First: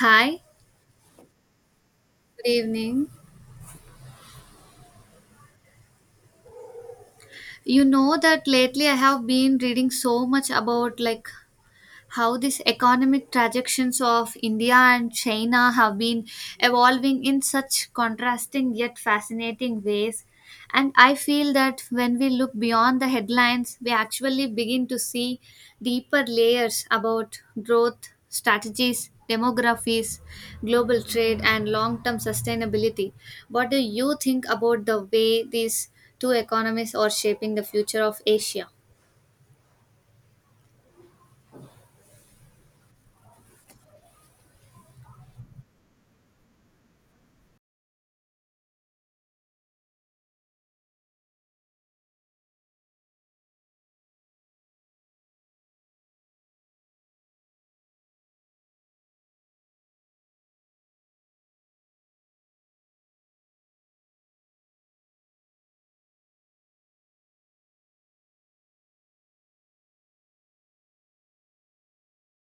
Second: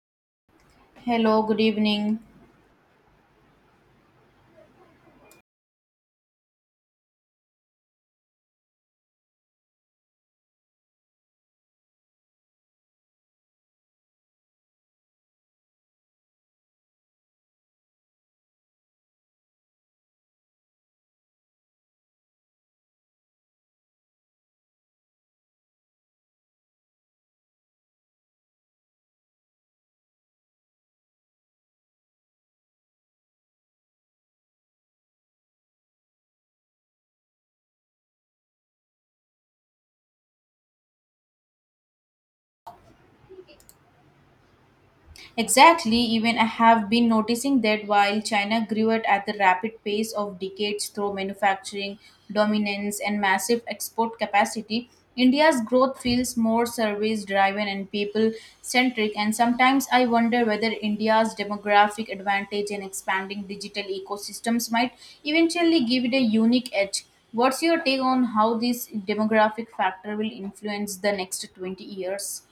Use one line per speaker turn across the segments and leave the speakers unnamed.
Hi,
Hello, good evening.
good evening. You know that lately I have been reading so much about how these economic trajectories of India and China have been evolving in such contrasting yet fascinating ways. And I feel that when we look beyond the headlines, we actually begin to see deeper layers about growth, strategies, demographies, global trade, and long term sustainability. What do you think about the way these two economies are shaping the future of Asia?
Exactly, even I have been noticing that while China grew at the rapid pace of decades through manufacturing dominance and massive export capacity. India's growth feels more service driven and people centric. And sometimes I wonder whether India's demographic advantage and expanding digital ecosystems might eventually give it a unique edge. What's your take on how this demographic factor will influence the next 20 years?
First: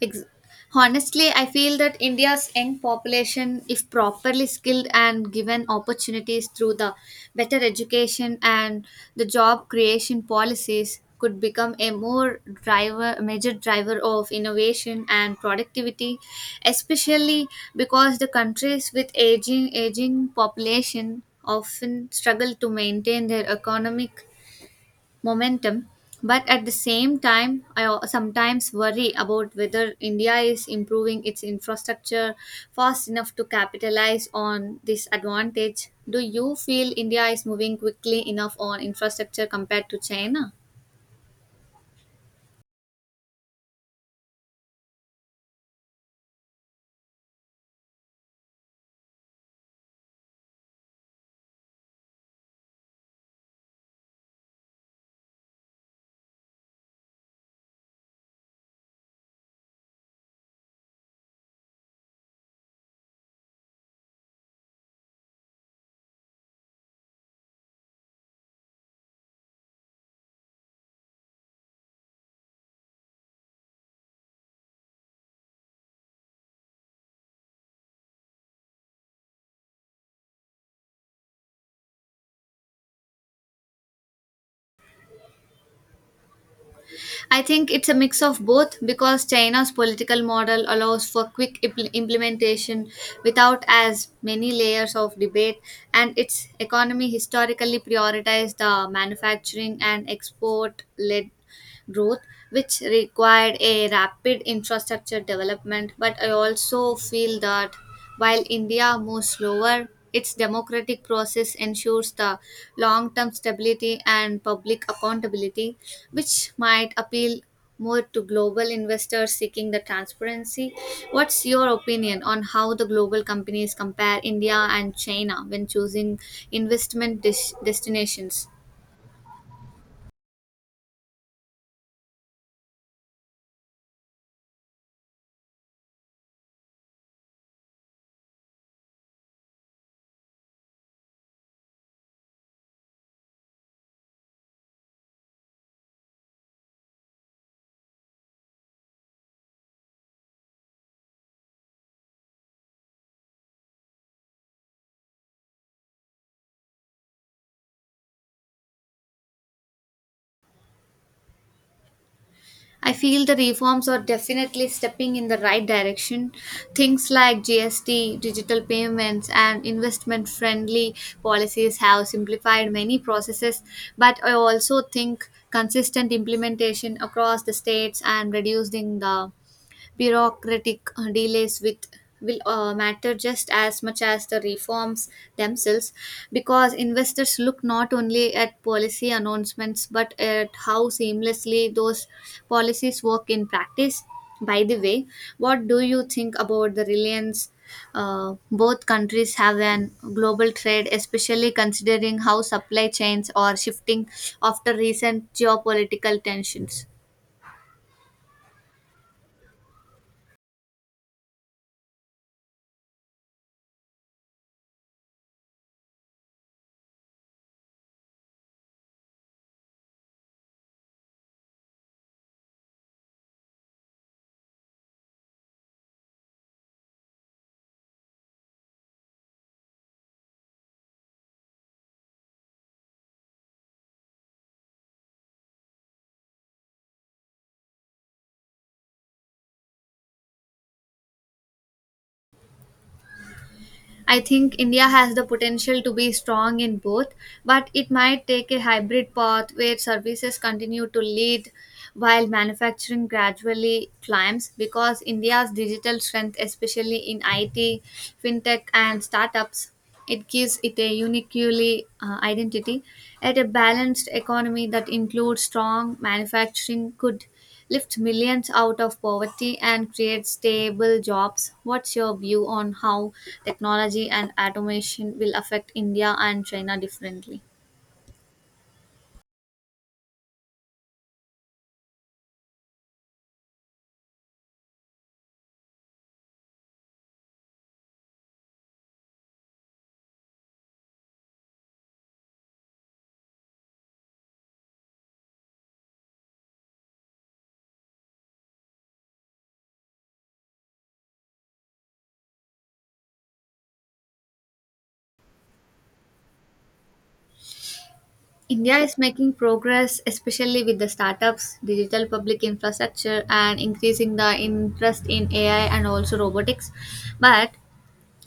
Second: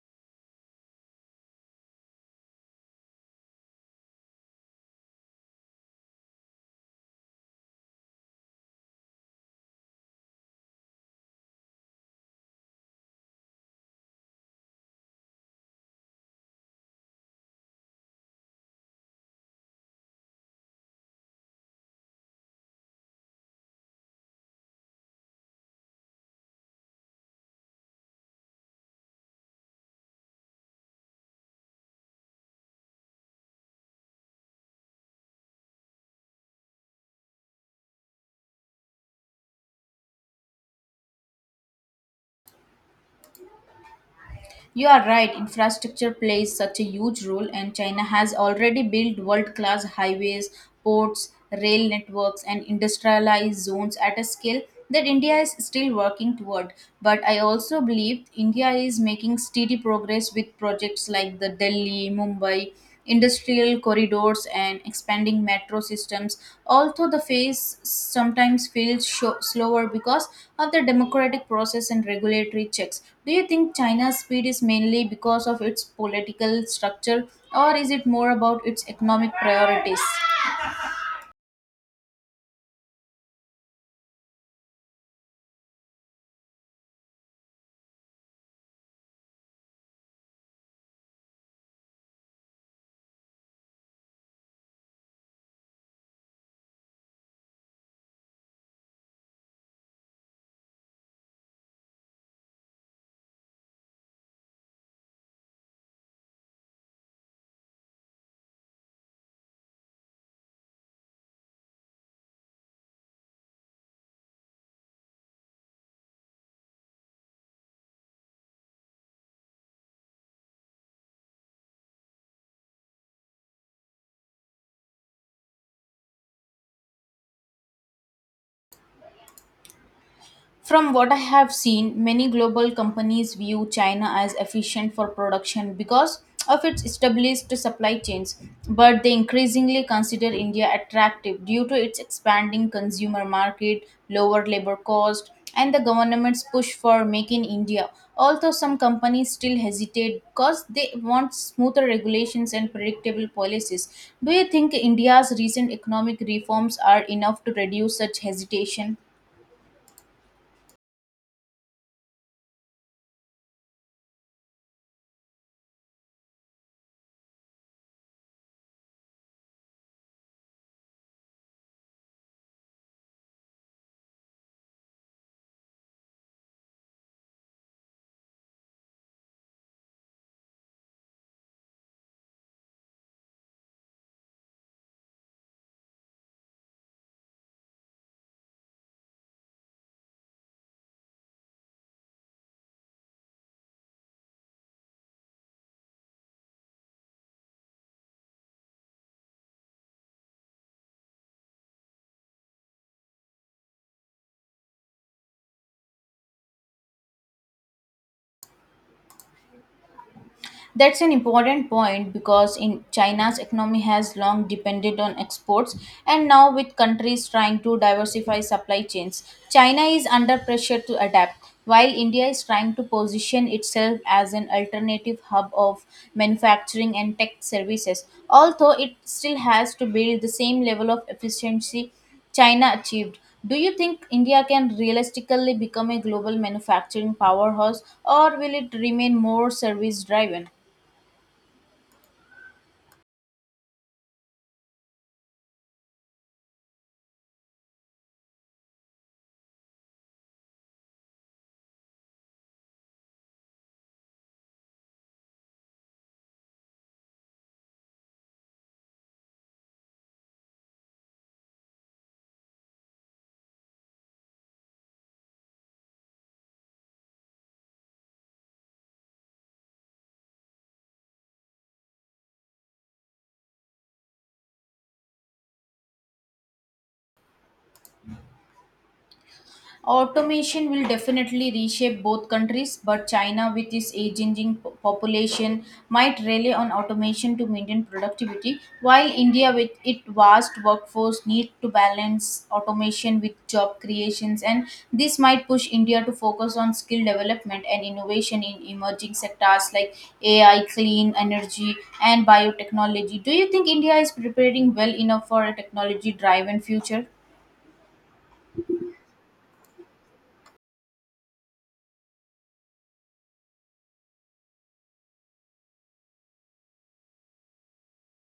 Ex- Honestly, I feel that India's young population, if properly skilled and given opportunities through the better education and the job creation policies, could become major driver of innovation and productivity, especially because the countries with aging population often struggle to maintain their economic momentum. But at the same time, sometimes worry about whether India is improving its infrastructure fast enough to capitalize on this advantage. Do you feel India is moving quickly enough on infrastructure compared to China?
You are right, infrastructure plays such a huge role, and China has already built world class highways, ports, rail networks, and industrialized zones at a scale that India is still working toward. But I also believe India is making steady progress with projects like the Delhi, Mumbai industrial corridors and expanding metro systems, although the pace sometimes feels slower because of the democratic process and regulatory checks. Do you think China's speed is mainly because of its political structure, or is it more about its economic priorities?
I think it's a mix of both because China's political model allows for implementation without as many layers of debate, and its economy historically prioritized the manufacturing and export led growth, which required a rapid infrastructure development. But I also feel that while India moves slower, its democratic process ensures the long term stability and public accountability, which might appeal more to global investors seeking the transparency. What's your opinion on how the global companies compare India and China when choosing destinations?
From what I have seen, many global companies view China as efficient for production because of its established supply chains, but they increasingly consider India attractive due to its expanding consumer market, lower labor cost, and the government's push for Make in India. Although some companies still hesitate because they want smoother regulations and predictable policies. Do you think India's recent economic reforms are enough to reduce such hesitation?
I feel the reforms are definitely stepping in the right direction. Things like GST, digital payments, and investment friendly policies have simplified many processes, but I also think consistent implementation across the states and reducing the bureaucratic delays with will matter just as much as the reforms themselves, because investors look not only at policy announcements but at how seamlessly those policies work in practice. By the way, what do you think about the reliance both countries have an global trade, especially considering how supply chains are shifting after recent geopolitical tensions?
That's an important point because in China's economy has long depended on exports, and now, with countries trying to diversify supply chains, China is under pressure to adapt while India is trying to position itself as an alternative hub of manufacturing and tech services. Although it still has to build the same level of efficiency China achieved. Do you think India can realistically become a global manufacturing powerhouse, or will it remain more service driven?
I think India has the potential to be strong in both, but it might take a hybrid path where services continue to lead while manufacturing gradually climbs because India's digital strength, especially in IT, fintech, and startups, it gives it a uniquely identity. At a balanced economy that includes strong manufacturing could lift millions out of poverty and create stable jobs. What's your view on how technology and automation will affect India and China differently?
Automation will definitely reshape both countries, but China, with its aging population, might rely on automation to maintain productivity, while India, with its vast workforce, need to balance automation with job creations, and this might push India to focus on skill development and innovation in emerging sectors like AI, clean energy, and biotechnology. Do you think India is preparing well enough for a technology-driven future?
India is making progress, especially with the startups, digital public infrastructure, and increasing the interest in AI and also robotics. But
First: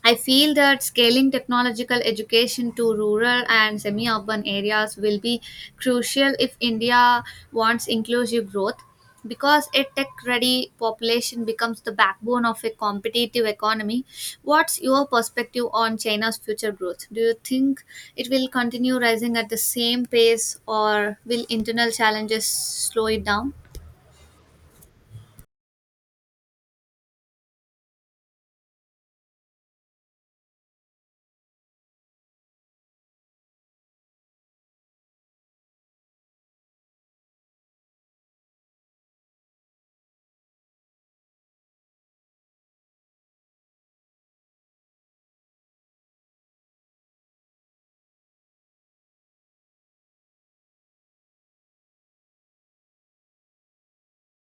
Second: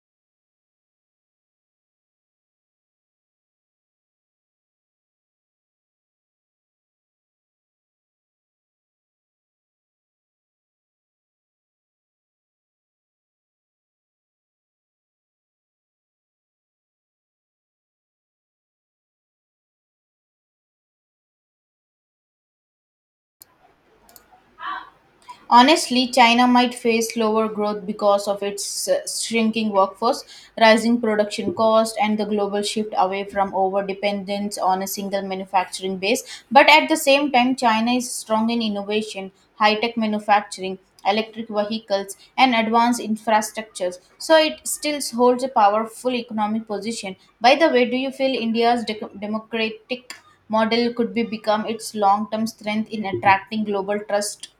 I feel that scaling technological education to rural and semi urban areas will be crucial if India wants inclusive growth because a tech ready population becomes the backbone of a competitive economy. What's your perspective on China's future growth? Do you think it will continue rising at the same pace or will internal challenges slow it down?
Honestly, China might face slower growth because of its shrinking workforce, rising production cost, and the global shift away from over dependence on a single manufacturing base. But at the same time, China is strong in innovation, high tech manufacturing, electric vehicles, and advanced infrastructures. So it still holds a powerful economic position. By the way, do you feel India's democratic model could be become its long term strength in attracting global trust?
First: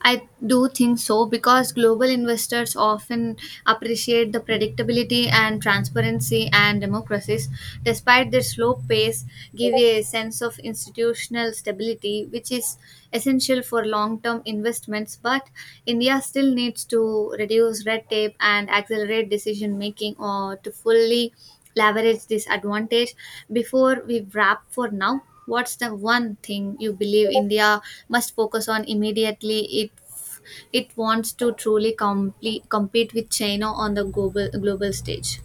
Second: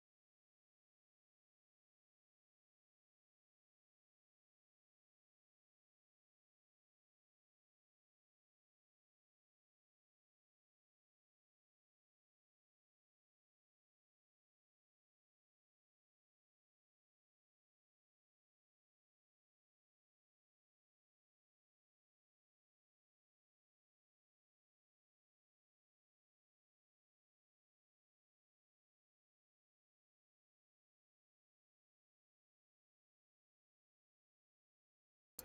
I do think so because global investors often appreciate the predictability and transparency, and democracies, despite their slow pace, give a sense of institutional stability, which is essential for long-term investments. But India still needs to reduce red tape and accelerate decision making or to fully leverage this advantage. Before we wrap for now, what's the one thing you believe India must focus on immediately if it wants to truly compete with China on the global stage?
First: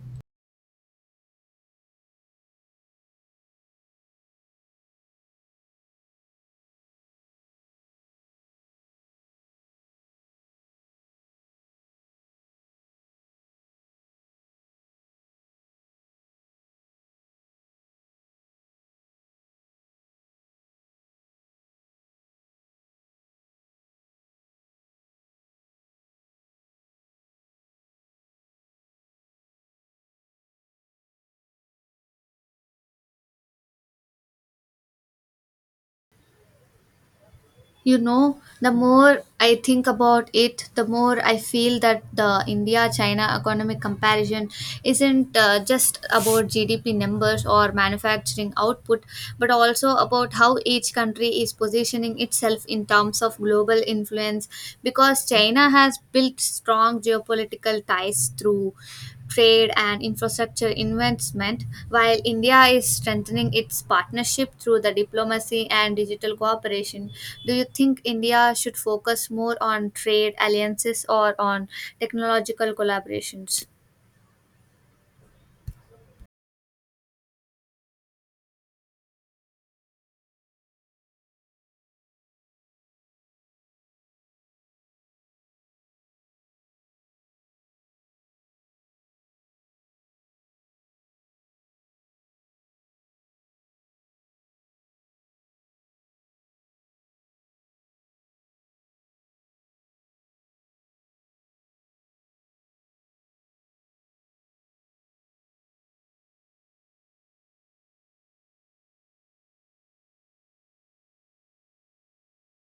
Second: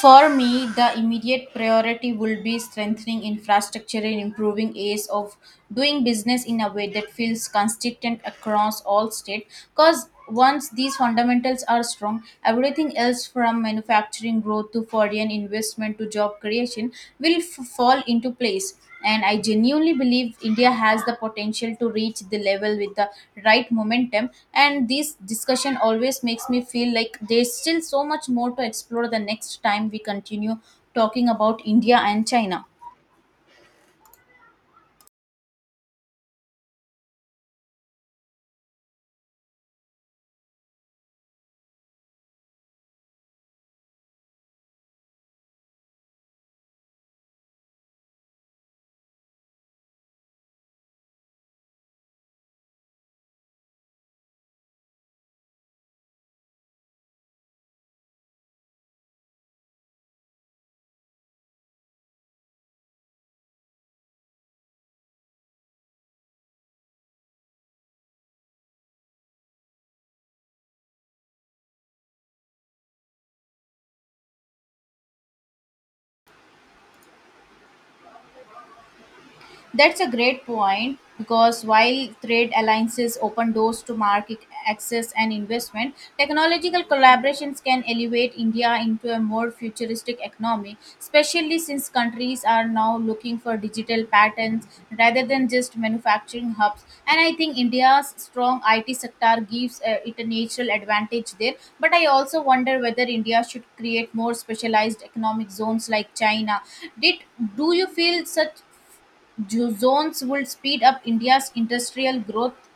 For me, the immediate priority will be strengthening infrastructure and improving ease of doing business in a way that feels consistent across all states. Because once these fundamentals are strong, everything else from manufacturing growth to foreign investment to job creation will fall into place. And I genuinely believe India has the potential to reach the level with the right momentum. And this discussion always makes me feel like there's still so much more to explore the next time we continue talking about India and China.
You know, the more I think about it, the more I feel that the India China economic comparison isn't just about GDP numbers or manufacturing output, but also about how each country is positioning itself in terms of global influence, because China has built strong geopolitical ties through trade, and infrastructure investment, while India is strengthening its partnership through the diplomacy and digital cooperation. Do you think India should focus more on trade alliances or on technological collaborations?
That's a great point because while trade alliances open doors to market access and investment, technological collaborations can elevate India into a more futuristic economy, especially since countries are now looking for digital patterns rather than just manufacturing hubs. And I think India's strong IT sector gives it a natural advantage there. But I also wonder whether India should create more specialized economic zones like China. Did Do you feel such zones would speed up India's industrial growth?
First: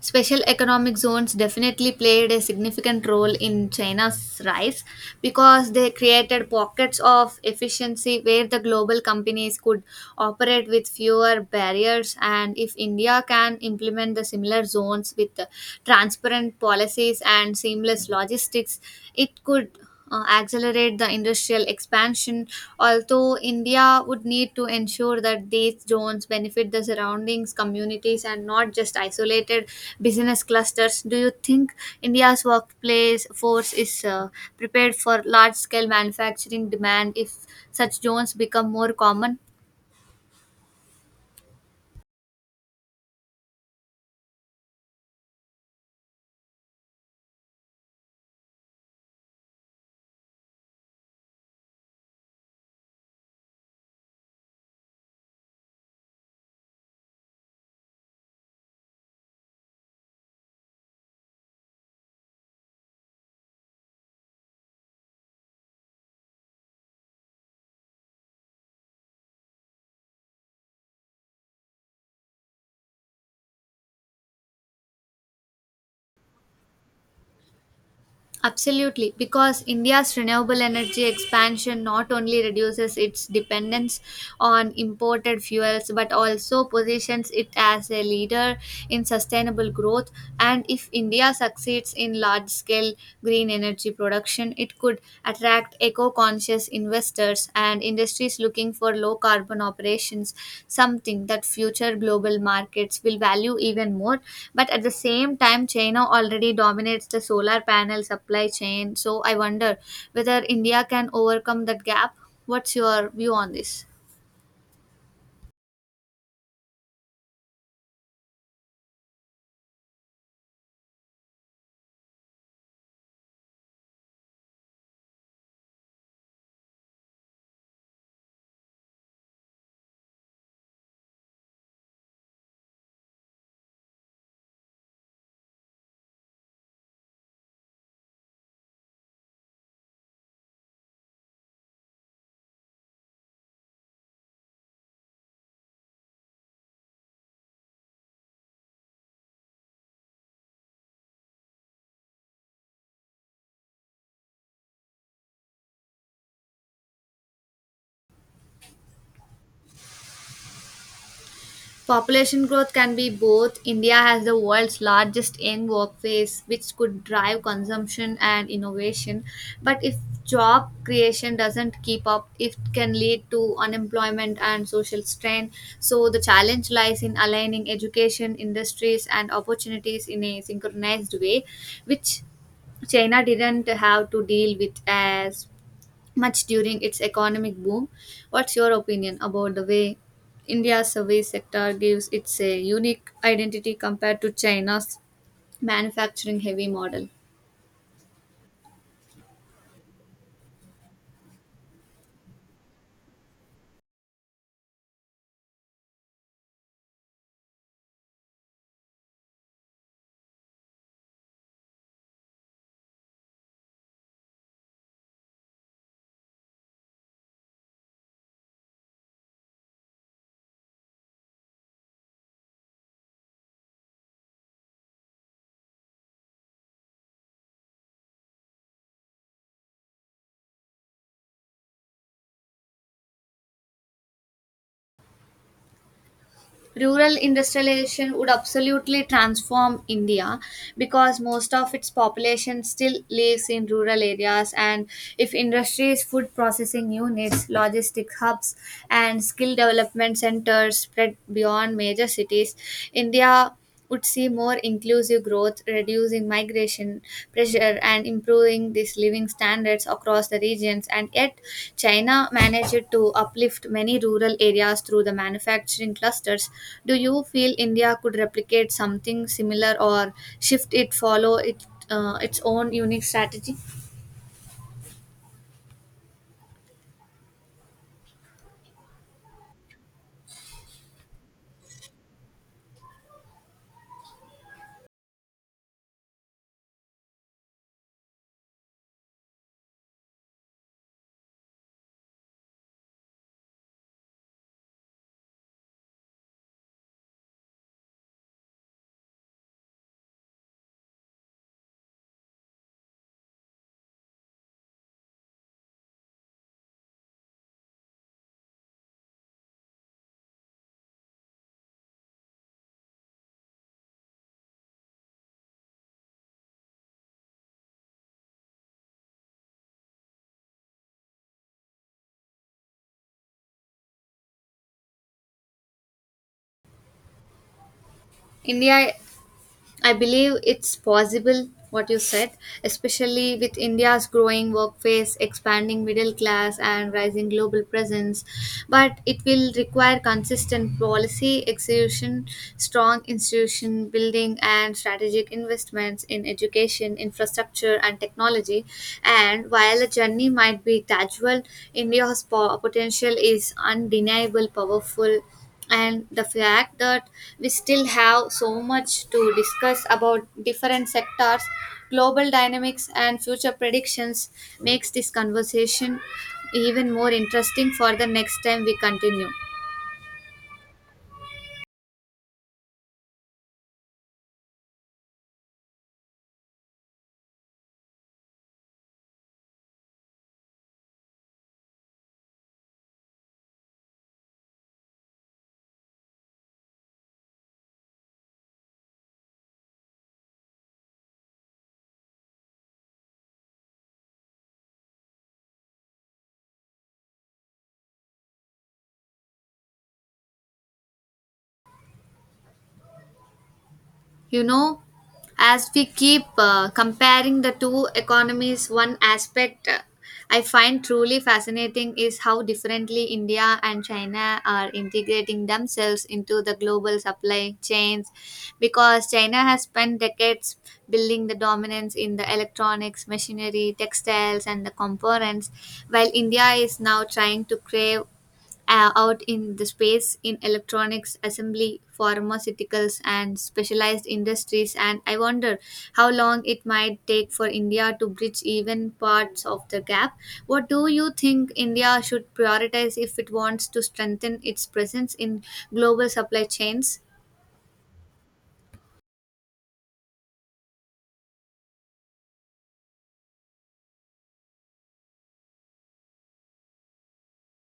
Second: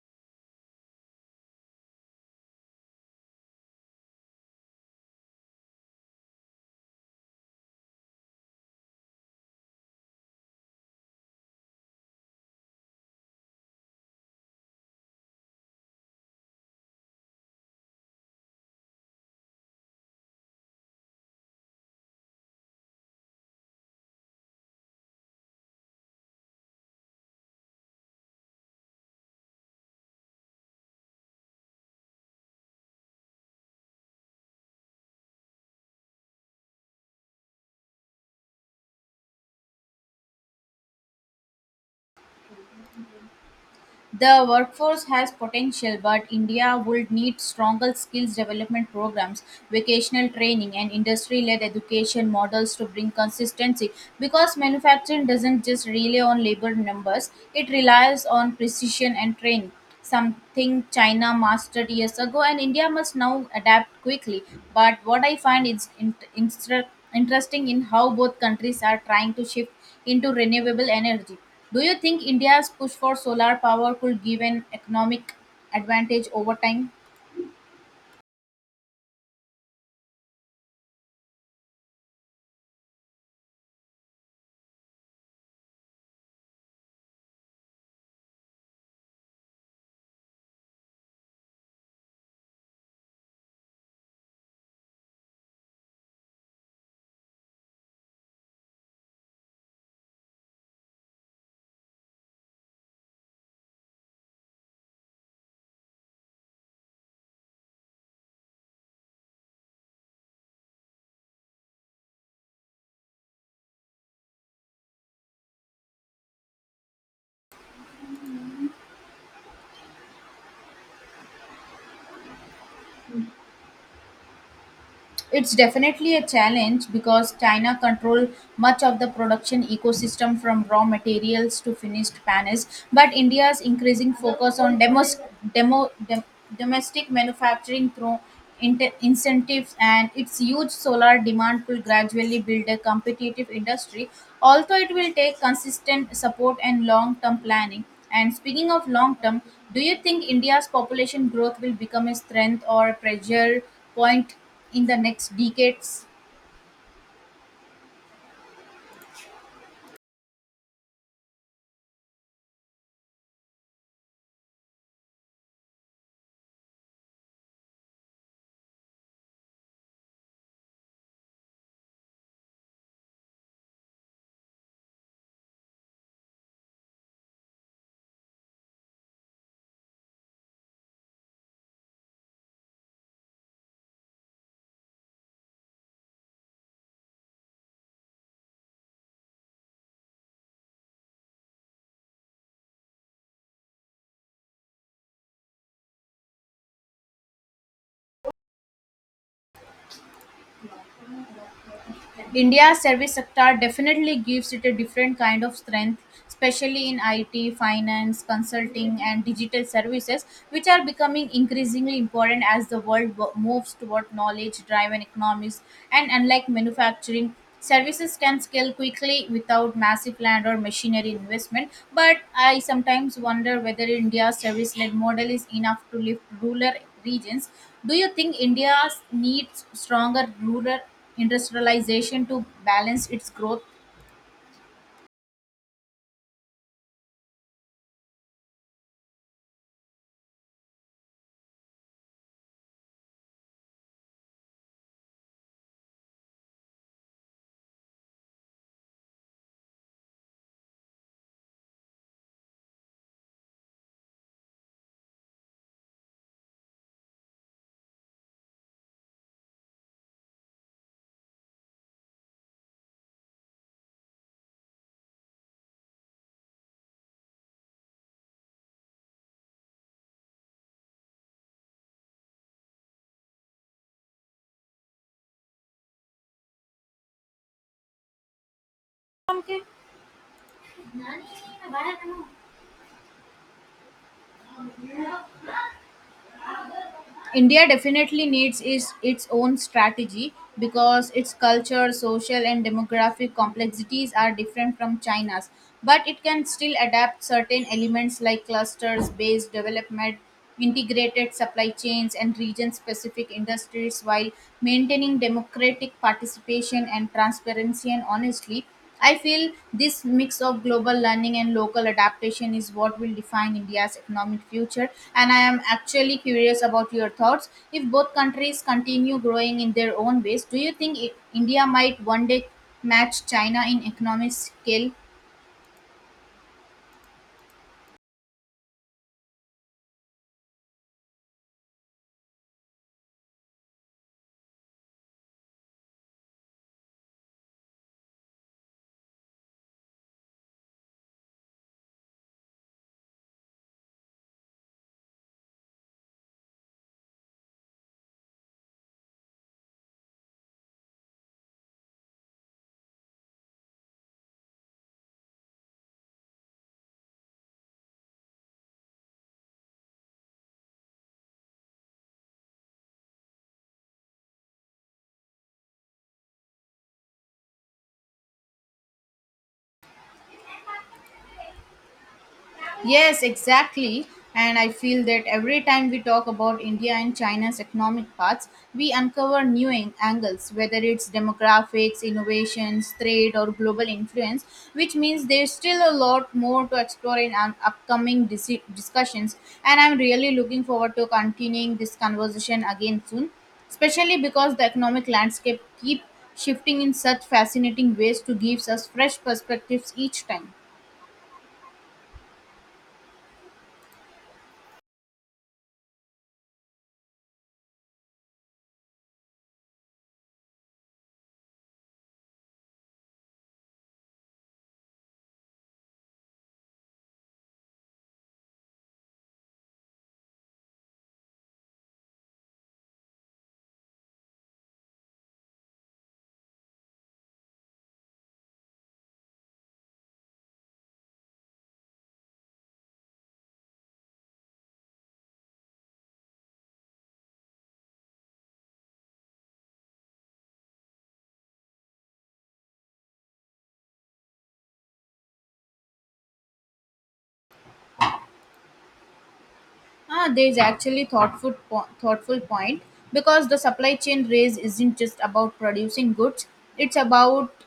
Special economic zones definitely played a significant role in China's rise because they created pockets of efficiency where the global companies could operate with fewer barriers. And if India can implement the similar zones with transparent policies and seamless logistics, it could accelerate the industrial expansion, although India would need to ensure that these zones benefit the surroundings, communities, and not just isolated business clusters. Do you think India's workplace force is prepared for large scale manufacturing demand if such zones become more common?
The workforce has potential, but India would need stronger skills development programs, vocational training, and industry led education models to bring consistency because manufacturing doesn't just rely on labor numbers, it relies on precision and training. Something China mastered years ago, and India must now adapt quickly. But what I find is interesting in how both countries are trying to shift into renewable energy. Do you think India's push for solar power could give an economic advantage over time?
Absolutely, because India's renewable energy expansion not only reduces its dependence on imported fuels but also positions it as a leader in sustainable growth. And if India succeeds in large scale green energy production, it could attract eco-conscious investors and industries looking for low carbon operations, something that future global markets will value even more. But at the same time, China already dominates the solar panel supply chain. So I wonder whether India can overcome that gap. What's your view on this?
It's definitely a challenge because China control much of the production ecosystem from raw materials to finished panels, but India's increasing focus on demo, dom- domestic manufacturing through incentives and its huge solar demand will gradually build a competitive industry, although it will take consistent support and long-term planning. And speaking of long-term, do you think India's population growth will become a strength or pressure point in the next decades?
Population growth can be both. India has the world's largest young workforce, which could drive consumption and innovation. But if job creation doesn't keep up, it can lead to unemployment and social strain. So the challenge lies in aligning education, industries, and opportunities in a synchronized way, which China didn't have to deal with as much during its economic boom. What's your opinion about the way India's service sector gives its a unique identity compared to China's manufacturing heavy model?
India's service sector definitely gives it a different kind of strength, especially in IT, finance, consulting, and digital services, which are becoming increasingly important as the world moves toward knowledge driven economies. And unlike manufacturing, services can scale quickly without massive land or machinery investment. But I sometimes wonder whether India's service led model is enough to lift rural regions. Do you think India needs stronger rural industrialization to balance its growth?
Rural industrialization would absolutely transform India because most of its population still lives in rural areas. And if industries, food processing units, logistic hubs, and skill development centers spread beyond major cities, India would see more inclusive growth, reducing migration pressure, and improving these living standards across the regions. And yet, China managed to uplift many rural areas through the manufacturing clusters. Do you feel India could replicate something similar or shift it, follow it, its own unique strategy?
Okay. India definitely needs is its own strategy because its culture, social, and demographic complexities are different from China's. But it can still adapt certain elements like clusters based development, integrated supply chains, and region specific industries while maintaining democratic participation and transparency. And honestly, I feel this mix of global learning and local adaptation is what will define India's economic future. And I am actually curious about your thoughts. If both countries continue growing in their own ways, do you think India might one day match China in economic scale?
India, I believe it's possible what you said, especially with India's growing workforce, expanding middle class, and rising global presence. But it will require consistent policy execution, strong institution building, and strategic investments in education, infrastructure, and technology. And while the journey might be gradual, India's potential is undeniable, powerful, and the fact that we still have so much to discuss about different sectors, global dynamics and future predictions makes this conversation even more interesting for the next time we continue.
Yes, exactly. And I feel that every time we talk about India and China's economic paths, we uncover new angles, whether it's demographics, innovations, trade, or global influence, which means there's still a lot more to explore in our upcoming discussions. And I'm really looking forward to continuing this conversation again soon, especially because the economic landscape keep shifting in such fascinating ways to gives us fresh perspectives each time.
You know, as we keep comparing the two economies, one aspect I find truly fascinating is how differently India and China are integrating themselves into the global supply chains, because China has spent decades building the dominance in the electronics machinery textiles and the components, while India is now trying to crave out in the space in electronics assembly pharmaceuticals and specialized industries. And I wonder how long it might take for India to bridge even parts of the gap. What do you think India should prioritize if it wants to strengthen its presence in global supply chains?
Ah, there is actually thoughtful point because the supply chain race isn't just about producing goods; it's about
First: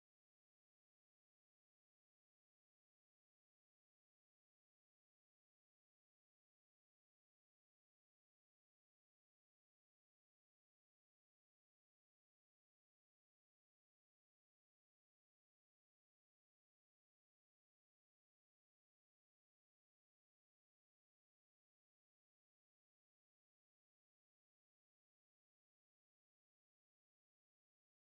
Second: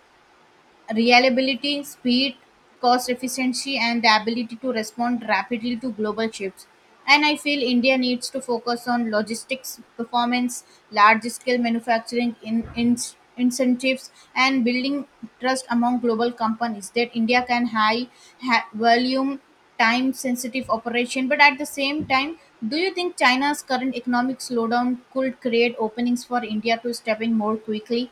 reliability, speed, cost efficiency, and the ability to respond rapidly to global shifts. And I feel India needs to focus on logistics performance, large scale manufacturing in incentives, and building trust among global companies that India can high volume time sensitive operation. But at the same time, do you think China's current economic slowdown could create openings for India to step in more quickly?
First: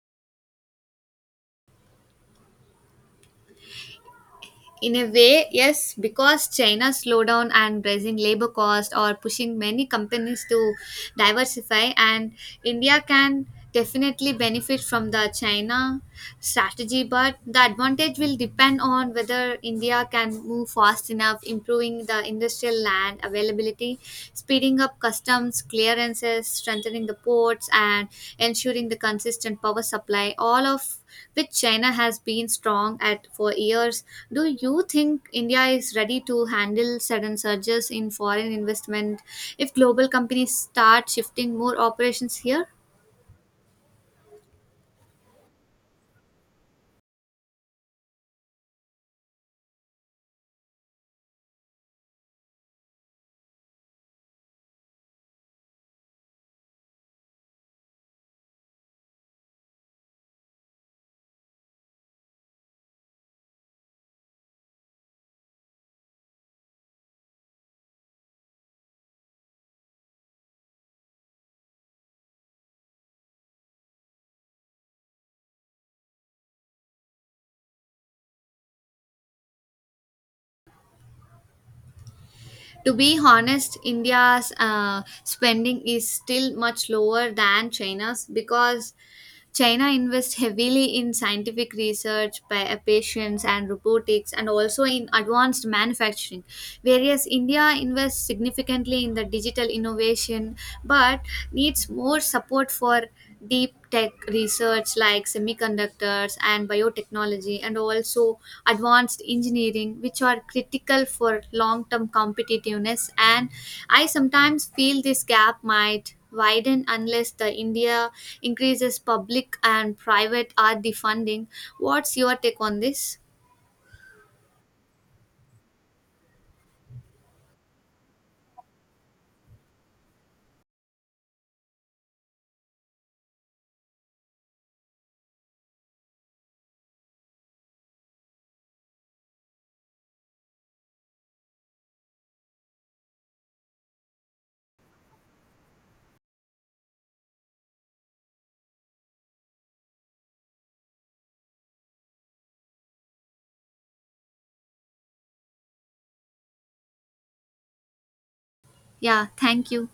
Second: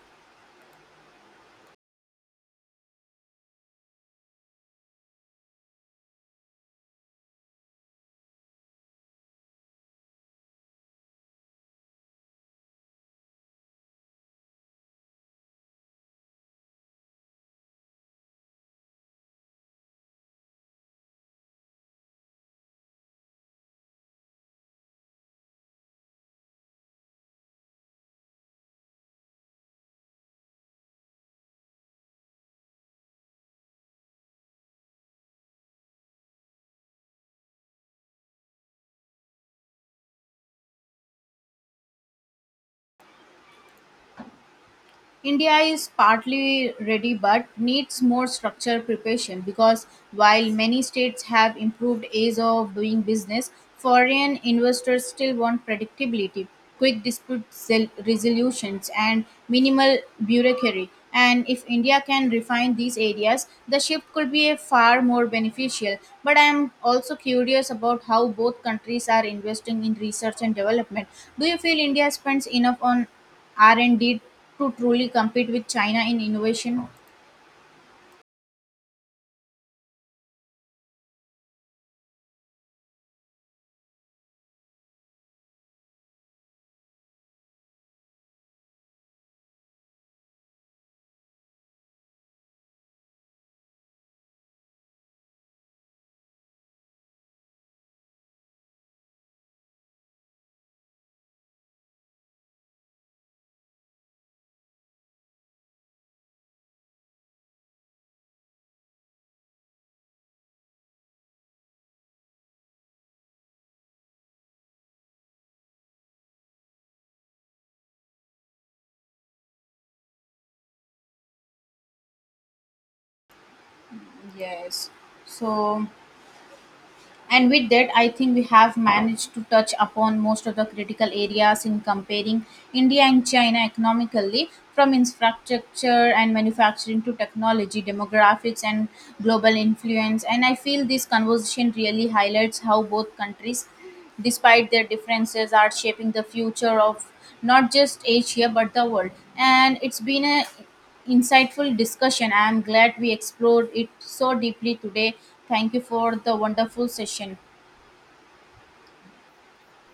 In a way, yes, because China's slowdown and rising labor costs are pushing many companies to diversify, and India can definitely benefit from the China strategy. But the advantage will depend on whether India can move fast enough, improving the industrial land availability security, speeding up customs clearances, strengthening the ports, and ensuring the consistent power supply, all of which China has been strong at for years. Do you think India is ready to handle sudden surges in foreign investment if global companies start shifting more operations here?
India is partly ready but needs more structured preparation because while many states have improved ways of doing business, foreign investors still want predictability, quick dispute resolutions, and minimal bureaucracy. And if India can refine these areas, the shift could be a far more beneficial. But I am also curious about how both countries are investing in research and development. Do you feel India spends enough on R&D to truly compete with China in innovation?
To be honest, India's spending is still much lower than China's, because China invests heavily in scientific research, patients and robotics, and also in advanced manufacturing, whereas India invests significantly in the digital innovation, but needs more support for deep tech research like semiconductors and biotechnology, and also advanced engineering, which are critical for long term competitiveness. And I sometimes feel this gap might widen unless the India increases public and private R&D funding. What's your take on this?
Yes. So, and with that, I think we have managed to touch upon most of the critical areas in comparing India and China economically, from infrastructure and manufacturing to technology, demographics, and global influence. And I feel this conversation really highlights how both countries, despite their differences, are shaping the future of not just Asia but the world. And it's been a insightful discussion. I am glad we explored it so deeply today. Thank you for the wonderful session.
Yeah, thank you.